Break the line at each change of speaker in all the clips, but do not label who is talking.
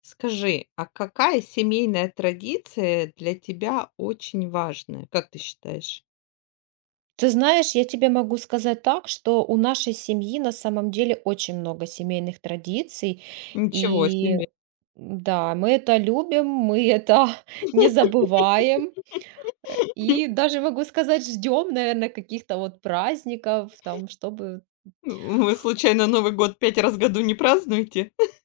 Скажи, а какая семейная традиция для тебя очень важная, как ты считаешь?
Ты знаешь, я тебе могу сказать так, что у нашей семьи на самом деле очень много семейных традиций.
Ничего
И
себе!
да, мы это любим, мы это не забываем. И даже могу сказать, ждем, наверное, каких-то вот праздников, там, чтобы
Вы случайно Новый год 5 раз в году не празднуете?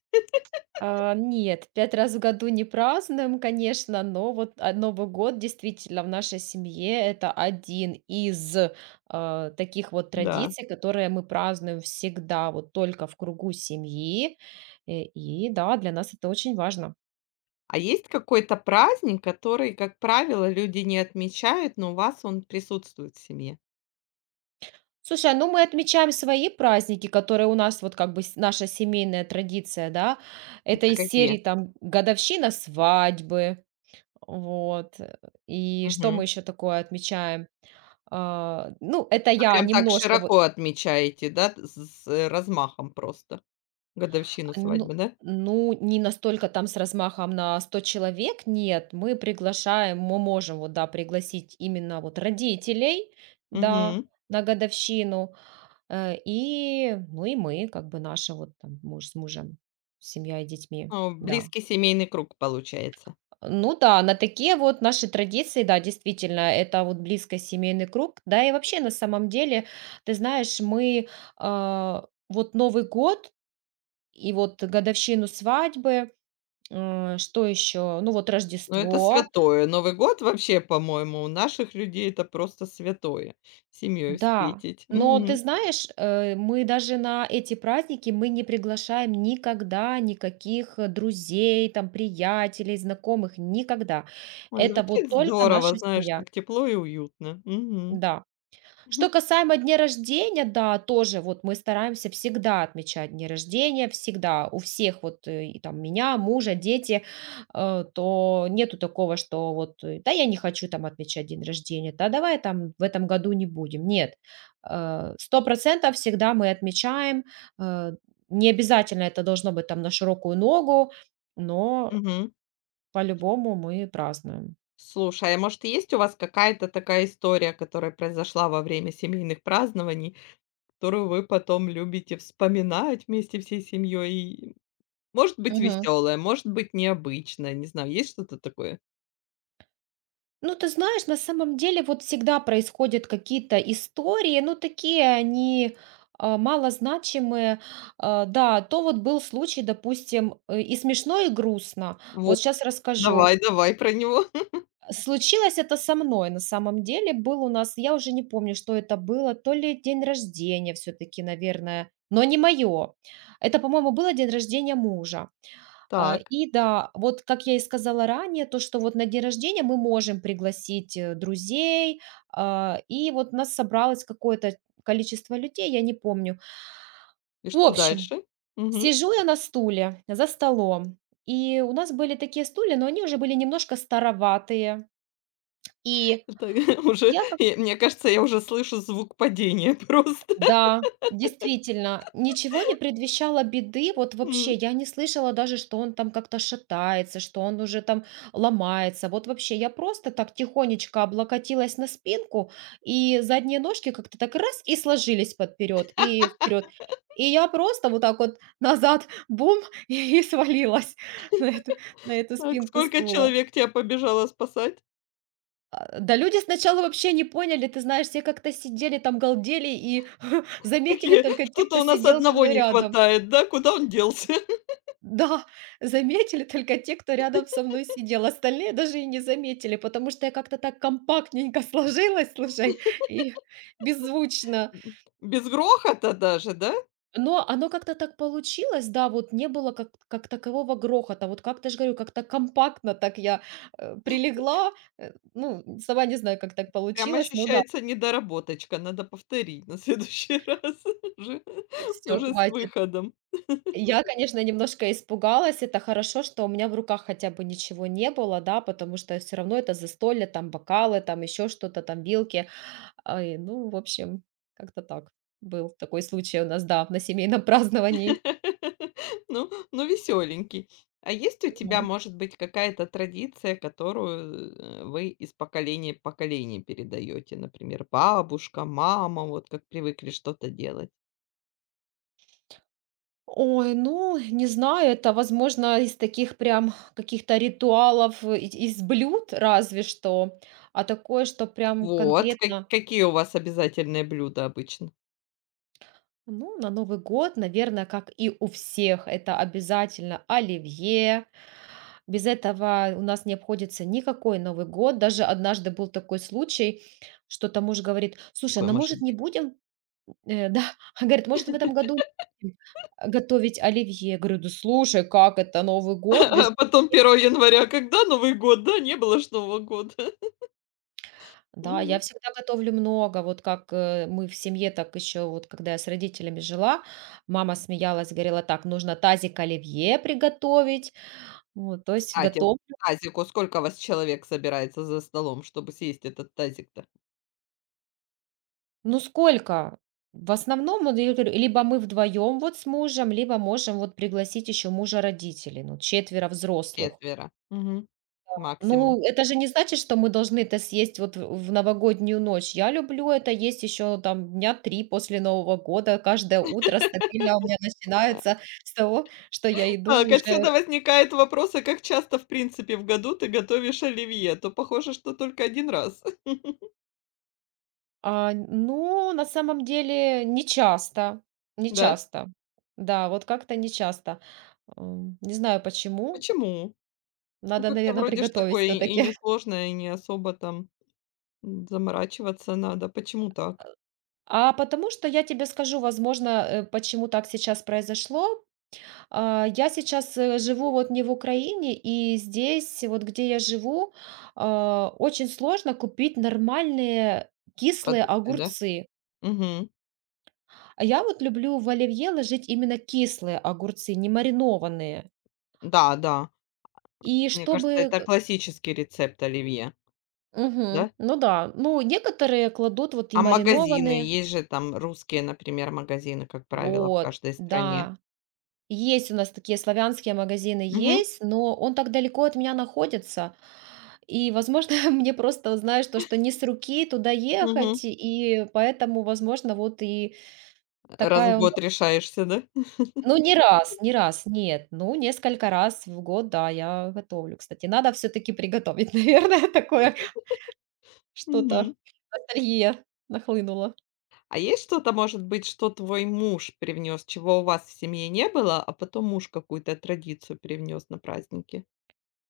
а, нет, 5 раз в году не празднуем, конечно, но вот, Новый год действительно в нашей семье — это один из, таких вот
Да.
традиций, которые мы празднуем всегда вот только в кругу семьи. И да, для нас это очень важно.
А есть какой-то праздник, который, как правило, люди не отмечают, но у вас он присутствует в семье?
Слушай, мы отмечаем свои праздники, которые у нас вот как бы с наша семейная традиция, да. Это
Это
из
какие?
серии там годовщина свадьбы, вот, и что мы
Мгм.
еще такое отмечаем? Это
А
я
прям так
немножко
широко
вот,
отмечаете, да, т с размахом просто годовщину
а,
свадьбы,
ну
да?
ну, не настолько там с размахом на 100 человек, нет. Мы приглашаем, мы можем вот, да, пригласить именно вот родителей, да,
Мгм.
на годовщину, и, ну, и мы, как бы наши вот там муж с мужем, семья и детьми,
О,
да.
близкий семейный круг получается.
Ну да, на такие вот наши традиции, да, действительно, это вот близко семейный круг. Да и вообще, на самом деле, ты знаешь, мы, вот Новый год. И вот годовщину свадьбы, что еще? Ну, вот
Но это
Рождество.
святое. Новый год вообще, по-моему, у наших людей это просто святое. Семьей
Да.
встретить.
Но ты
Мгм.
знаешь, мы даже на эти праздники мы не приглашаем никогда никаких, друзей, там, приятелей, знакомых, никогда.
Ой,
Это вот
звучит
только
здорово,
наша
знаешь,
семья.
так тепло и уютно. Мгм.
Да. Что касаемо дня рождения, да, тоже вот мы стараемся всегда отмечать дни рождения, всегда у всех вот и там меня, мужа, дети, то нету такого, что вот да я не хочу там отмечать день рождения, да давай там в этом году не будем, нет. Сто процентов всегда мы отмечаем, э, не обязательно это должно быть там на широкую ногу, но
Мгм.
по-любому мы празднуем.
Слушай, а может, есть у вас какая-то такая история, которая произошла во время семейных празднований, которую вы потом любите вспоминать вместе всей семьей? Может быть, веселая, может быть, необычная. Не знаю, есть что-то такое?
Ну, ты знаешь, на самом деле вот всегда происходят какие-то истории, ну, такие они малозначимые. Да, то вот был случай, допустим, и смешно, и грустно.
Вот,
Вот сейчас расскажу.
давай, давай про него.
Случилось это со мной на самом деле. Был у нас, я уже не помню, что это было, то ли день рождения все-таки, наверное, но не мое. Это, по-моему, было день рождения мужа.
Так,
И да, вот как я и сказала ранее, то, что вот на день рождения мы можем пригласить, друзей, и вот нас собралось какое-то количество людей, я не помню.
и
В
что
общем,
дальше?
сижу я на стуле за столом, и у нас были такие стулья, но они уже были немножко староватые. И
Это уже,
я как
и мне кажется, я уже слышу звук падения просто.
Да, действительно, ничего не предвещало беды. Вот вообще
М.
я не слышала даже, что он там как-то шатается, что он уже там ломается. Вот вообще я просто так тихонечко облокотилась на спинку, и задние ножки как-то так раз и сложились подперед и вперед. И я просто вот так вот назад бум и свалилась на эту, на эту
Так,
спинку
сколько
стула.
человек тебя побежало спасать?
Да, люди сначала вообще не поняли, ты знаешь, все как-то сидели там, галдели и заметили
Такие,
только те,
что-то
кто
у нас
сидел со
одного
мной
не
рядом.
хватает, да? Куда он делся?
Да, заметили только те, кто рядом со мной сидел, остальные даже и не заметили, потому что я как-то так компактненько сложилась, слушай, и беззвучно.
М. Без грохота даже, да?
Но оно как-то так получилось, да, вот не было как такового грохота, вот как-то же говорю, как-то компактно так я прилегла, ну, сама не знаю, как так
Прям
получилось, но да,
ощущается недоработочка. Надо повторить на следующий раз уже,
все,
уже с
хватит.
выходом.
Я, конечно, немножко испугалась. Это хорошо, что у меня в руках хотя бы ничего не было, да, потому что все равно это застолье, там бокалы, там еще что-то, там вилки. Ай, ну, в общем, как-то так. Был такой случай у нас, да, на семейном праздновании.
Ну ну, веселенький. А есть у тебя,
Мгм.
может быть, какая-то традиция, которую, вы из поколения в поколение передаете? Например, бабушка, мама, вот как привыкли что-то делать.
Ой, ну, не знаю, это, возможно, из таких прям каких-то ритуалов, и из блюд разве что. А такое, что прям
Вот, ка
конкретно,
какие у вас обязательные блюда обычно?
ну, на Новый год, наверное, как и у всех, это обязательно оливье. Без этого у нас не обходится никакой Новый год. Даже однажды был такой случай, что-то муж говорит: «Слушай, а,
Какое
ну,
может
может, не
быть?
будем, да?» Говорит: «Может, в этом году не будем готовить оливье?» Я говорю: «Да слушай, как это Новый год без?»
Потом 1 января, когда Новый год, да? Не было ж Нового года.
Да, я
Мгм.
всегда готовлю много. Вот как, мы в семье, так еще вот когда я с родителями жила, мама смеялась, говорила: «Так, нужно тазик оливье приготовить». Вот, то есть
Кстати, вот
готов...
к тазику сколько вас человек собирается за столом, чтобы съесть этот тазик-то?
Ну, сколько? В основном, вот я говорю, либо мы вдвоем вот с мужем, либо можем вот пригласить еще мужа родителей, ну, четверо взрослых.
Четверо. Мгм. Максимум.
Ну, это же не значит, что мы должны это съесть вот в новогоднюю ночь. Я люблю это есть еще там дня три после Нового года. Каждое утро стабильно у меня начинается с того, что я иду
Так, отсюда
уже.
возникает вопрос, а как часто, в принципе, в году ты готовишь оливье? То похоже, что только 1 раз,
Ну, на самом деле, не
да?
часто. Да, вот как-то не часто. Не знаю почему.
Почему? Ну,
Надо,
как-то
наверное,
вроде ж
приготовить
такое
все
и
таки
несложное, и не особо там, заморачиваться надо. Почему так?
А потому что я тебе скажу, возможно, почему так сейчас произошло. Я сейчас, живу вот не в Украине, и здесь, вот где я живу, очень сложно купить нормальные кислые
Продукты, да?
огурцы.
Угу.
А я вот люблю в оливье ложить именно кислые огурцы, не маринованные.
Да, да.
И
Мне кажется,
чтобы
это классический рецепт оливье, да?
ну да, ну, некоторые кладут вот и
А магазины?
маринованные.
Есть же там русские, например, магазины, как правило, в
Вот,
каждой стране.
да. Есть у нас такие славянские магазины,
Угу,
есть, но он так далеко от меня находится. И, возможно, мне просто, вот знаешь, то, что не с руки туда ехать,
угу.
и поэтому, возможно, вот и
Раз в
такая у нас...
год решаешься, да?
Ну, не раз, нет. Ну, несколько раз в год, да, я готовлю, кстати. Надо все-таки приготовить, наверное, такое что-то.
Угу.
Ностальгия нахлынула.
А есть что-то, может быть, что твой муж привнес, чего у вас в семье не было, а потом муж какую-то традицию привнес на праздники?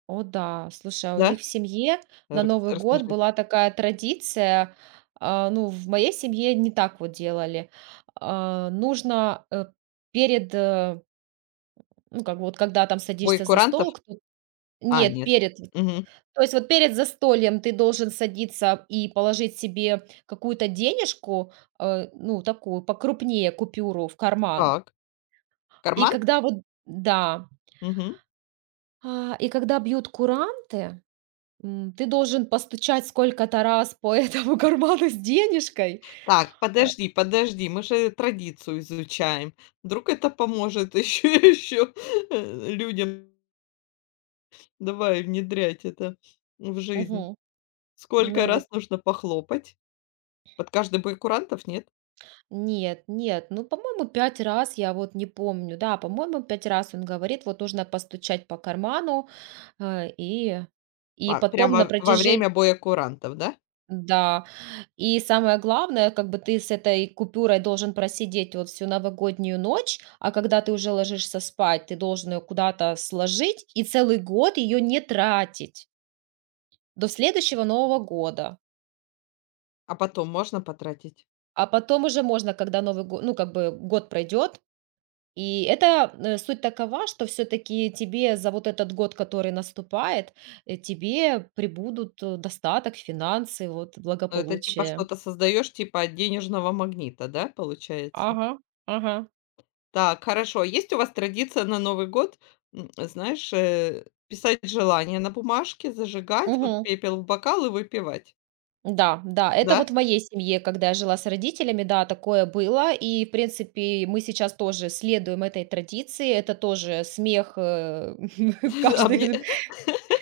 О да, слушай, а у
Да?
них в семье на
Рак
Новый год
расскажи.
была такая традиция, ну, в моей семье не так вот делали. Нужно, перед, ну, как бы вот когда там
Бой
садишься за
курантов?
стол, кто...
А,
Нет,
нет.
перед.
Мгм.
То есть вот перед застольем ты должен садиться и положить себе какую-то денежку, ну, такую покрупнее купюру в карман.
Так.
И
Карман?
когда вот... Да.
Мгм.
И когда бьют куранты ты должен постучать сколько-то раз по этому карману с денежкой.
Так,
Э,
подожди, подожди, мы же традицию изучаем. Вдруг это поможет еще-еще людям. Давай внедрять это в жизнь.
мгм.
Сколько
Ну вот,
раз нужно похлопать? Под каждый бой курантов, нет?
нет, нет, ну, по-моему, 5 раз, я вот не помню. Да, по-моему, 5 раз он говорит, вот нужно постучать по карману, э, и
Па
и
прям
потом
во
на
во
протяжении...
время боя курантов, да?
Да, и самое главное, как бы ты с этой купюрой должен просидеть вот всю новогоднюю ночь, а когда ты уже ложишься спать, ты должен ее куда-то сложить и целый год ее не тратить. До следующего Нового года.
А потом можно потратить?
А потом уже можно, когда Новый го... ну, как бы год пройдет. И это, суть такова, что все-таки тебе за вот этот год, который наступает, тебе прибудут, достаток, финансы, вот,
Ну, это типа
благополучие.
что-то создаешь типа от денежного магнита, да, получается?
Ага, ага.
Так, хорошо. Есть у вас традиция на Новый год, знаешь, писать желания на бумажке, зажигать, вот
Мгм.
пепел в бокал и выпивать,
Да, да, это
да?
вот в моей семье, когда я жила с родителями, да, такое было. И, в принципе, мы сейчас тоже следуем этой традиции. Это тоже смех,
А мне
каждое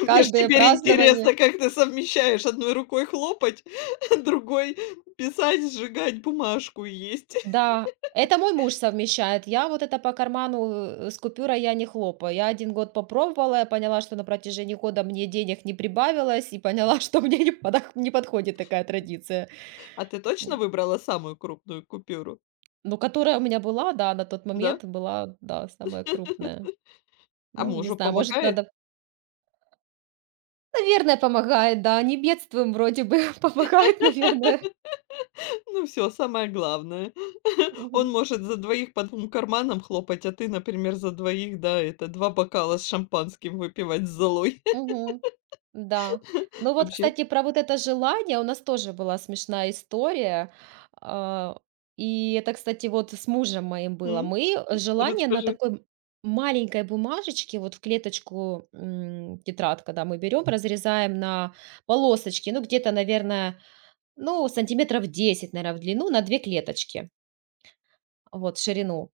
мне ж
каждое
теперь интересно,
празднование.
как ты совмещаешь: одной рукой хлопать, другой писать, сжигать бумажку и есть.
Да, это мой муж совмещает. Я вот это по карману с купюрой я не хлопаю. Я один год попробовала, я поняла, что на протяжении года мне денег не прибавилось, и поняла, что мне не, не подходит такая традиция.
А ты точно
М,
выбрала самую крупную купюру?
Но которая у меня была, да, на тот
Да?
момент была, да, самая крупная.
А
Ну, не
мужу
знаю, может,
помогает?
надо... Наверное, помогает, да, не бедствуем вроде бы, помогает, наверное.
Ну все, самое главное. Он
Мгм.
может за двоих по двум карманам хлопать, а ты, например, за двоих, да, это 2 бокала с шампанским выпивать с золой.
Мгм. Да. Ну вот,
Вообще,
кстати, про вот это желание у нас тоже была смешная история. А, и это, кстати, вот с мужем моим было.
м,
Мы желание на
расскажи.
такой маленькой бумажечке, вот в клеточку тетрадка, да, мы берем, разрезаем на полосочки, ну где-то, наверное, ну сантиметров 10 наверное, в длину, на 2 клеточки, вот, в ширину.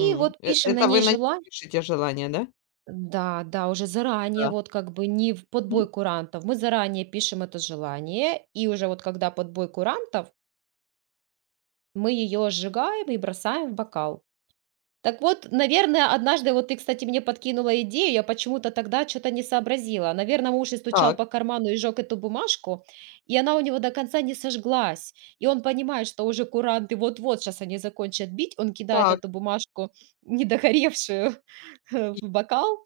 И вот пишем на
Это вы
ней
на них
желание.
пишете желания, да?
Да, да, уже заранее,
Да.
вот как бы не в
Мгм.
подбой курантов. Мы заранее пишем это желание, и уже вот когда подбой курантов, мы ее сжигаем и бросаем в бокал. Так вот, наверное, однажды, вот ты, кстати, мне подкинула идею, я почему-то тогда что-то не сообразила. Наверное, муж и стучал
Так,
по карману и жег эту бумажку, и она у него до конца не сожглась. И он понимает, что уже куранты вот-вот сейчас они закончат бить, он кидает
так.
эту бумажку недогоревшую в
И
бокал.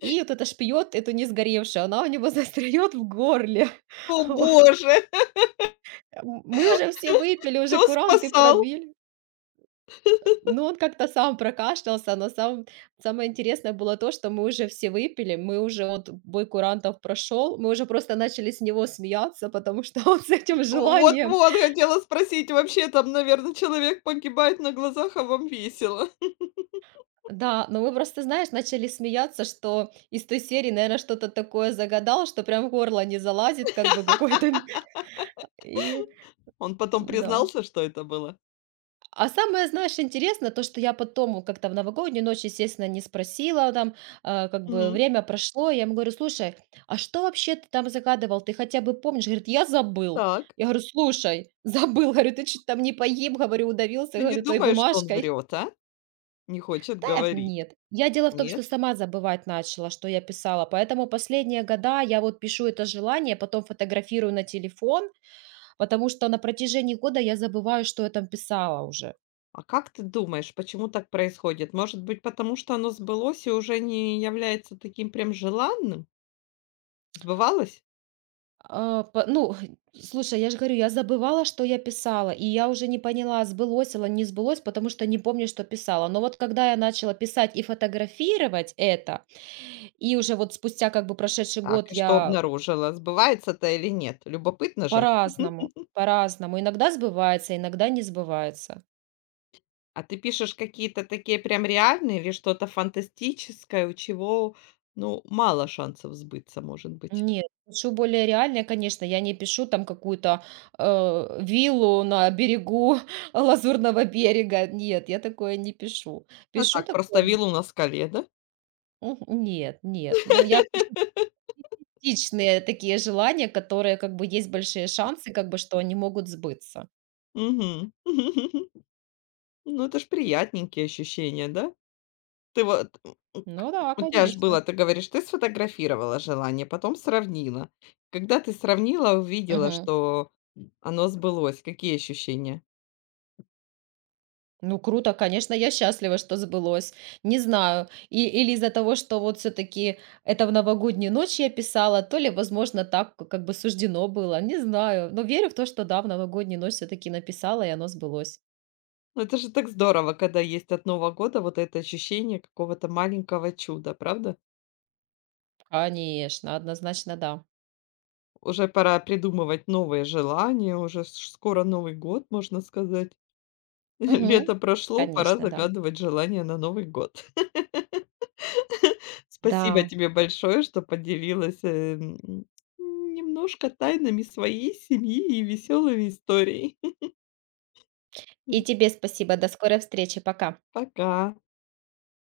И вот эта шпиот, эту не сгоревшую, она у него застряет в горле.
О
Вот.
боже,
Мы уже все выпили, уже
кто
куранты
спасал?
пробили. Но он как-то сам прокашлялся, но самое интересное было то, что мы уже все выпили, мы уже вот бой курантов прошел, мы уже просто начали с него смеяться, потому что он с этим желанием...
Вот-вот хотела спросить, вообще там, наверное, человек погибает на глазах, а вам весело.
Да, но мы просто, знаешь, начали смеяться, что из той серии, наверное, что-то такое загадал, что прям в горло не залазит, как бы какой-то, и
Он потом
да.
признался, что это было?
А самое, знаешь, интересно, то, что я потом вот как-то в новогоднюю ночь, естественно, не спросила там, как бы
Мгм.
время прошло, я ему говорю, слушай, а что вообще ты там загадывал, ты хотя бы помнишь? Говорит, я забыл.
Так.
Я говорю, слушай, забыл, говорю, ты что-то там не поим, говорю, удавился,
Ты не
говорю, той
думаешь, что он
бумажкой.
врет, а? Не хочет
Да,
говорить.
нет. Я дело в том, что
Нет?
сама забывать начала, что я писала. Поэтому последние года я вот пишу это желание, потом фотографирую на телефон, потому что на протяжении года я забываю, что я там писала уже.
А как ты думаешь, почему так происходит? Может быть, потому что оно сбылось и уже не является таким прям желанным? Сбывалось?
А, по Ну, слушай, я же говорю, я забывала, что я писала, и я уже не поняла, сбылось или не сбылось, потому что не помню, что писала. Но вот когда я начала писать и фотографировать это, и уже вот спустя как бы прошедший
Так,
год
и что
я...
обнаружила? Сбывается-то или нет? Любопытно же.
По-разному, по-разному, иногда сбывается, иногда не сбывается.
А ты пишешь какие-то такие прям реальные или что-то фантастическое, у чего, ну, мало шансов сбыться, может быть?
Нет, пишу более реальное, конечно, я не пишу там какую-то, виллу на берегу Лазурного берега. Нет, я такое не пишу.
А
Пишу
так, просто
такое...
виллу на скале, да?
Мгм. Нет, нет. Ну, я пишу практичные такие желания, которые как бы есть большие шансы, как бы, что они могут сбыться.
Мгм. Ну, это ж приятненькие ощущения, да? Ты вот,
Ну да,
у тебя ж было,
конечно.
ты говоришь, ты сфотографировала желание, потом сравнила. Когда ты сравнила, увидела,
Мгм.
что оно сбылось, какие ощущения?
Ну, круто, конечно, я счастлива, что сбылось. Не знаю, или из-за того, что вот все таки это в новогоднюю ночь я писала, то ли, возможно, так как бы суждено было, не знаю. Но верю в то, что да, в новогоднюю ночь все таки написала, и оно сбылось.
Ну, это же так здорово, когда есть от Нового года вот это ощущение какого-то маленького чуда, правда?
Конечно, однозначно да.
Уже пора придумывать новые желания, уже с скоро Новый год, можно сказать.
Мгм.
Лето прошло, пора
Конечно, да.
загадывать желания на Новый год. Спасибо
Да.
тебе большое, что поделилась, немножко тайнами своей семьи и веселыми историей.
И тебе спасибо. До скорой встречи. Пока.
Пока.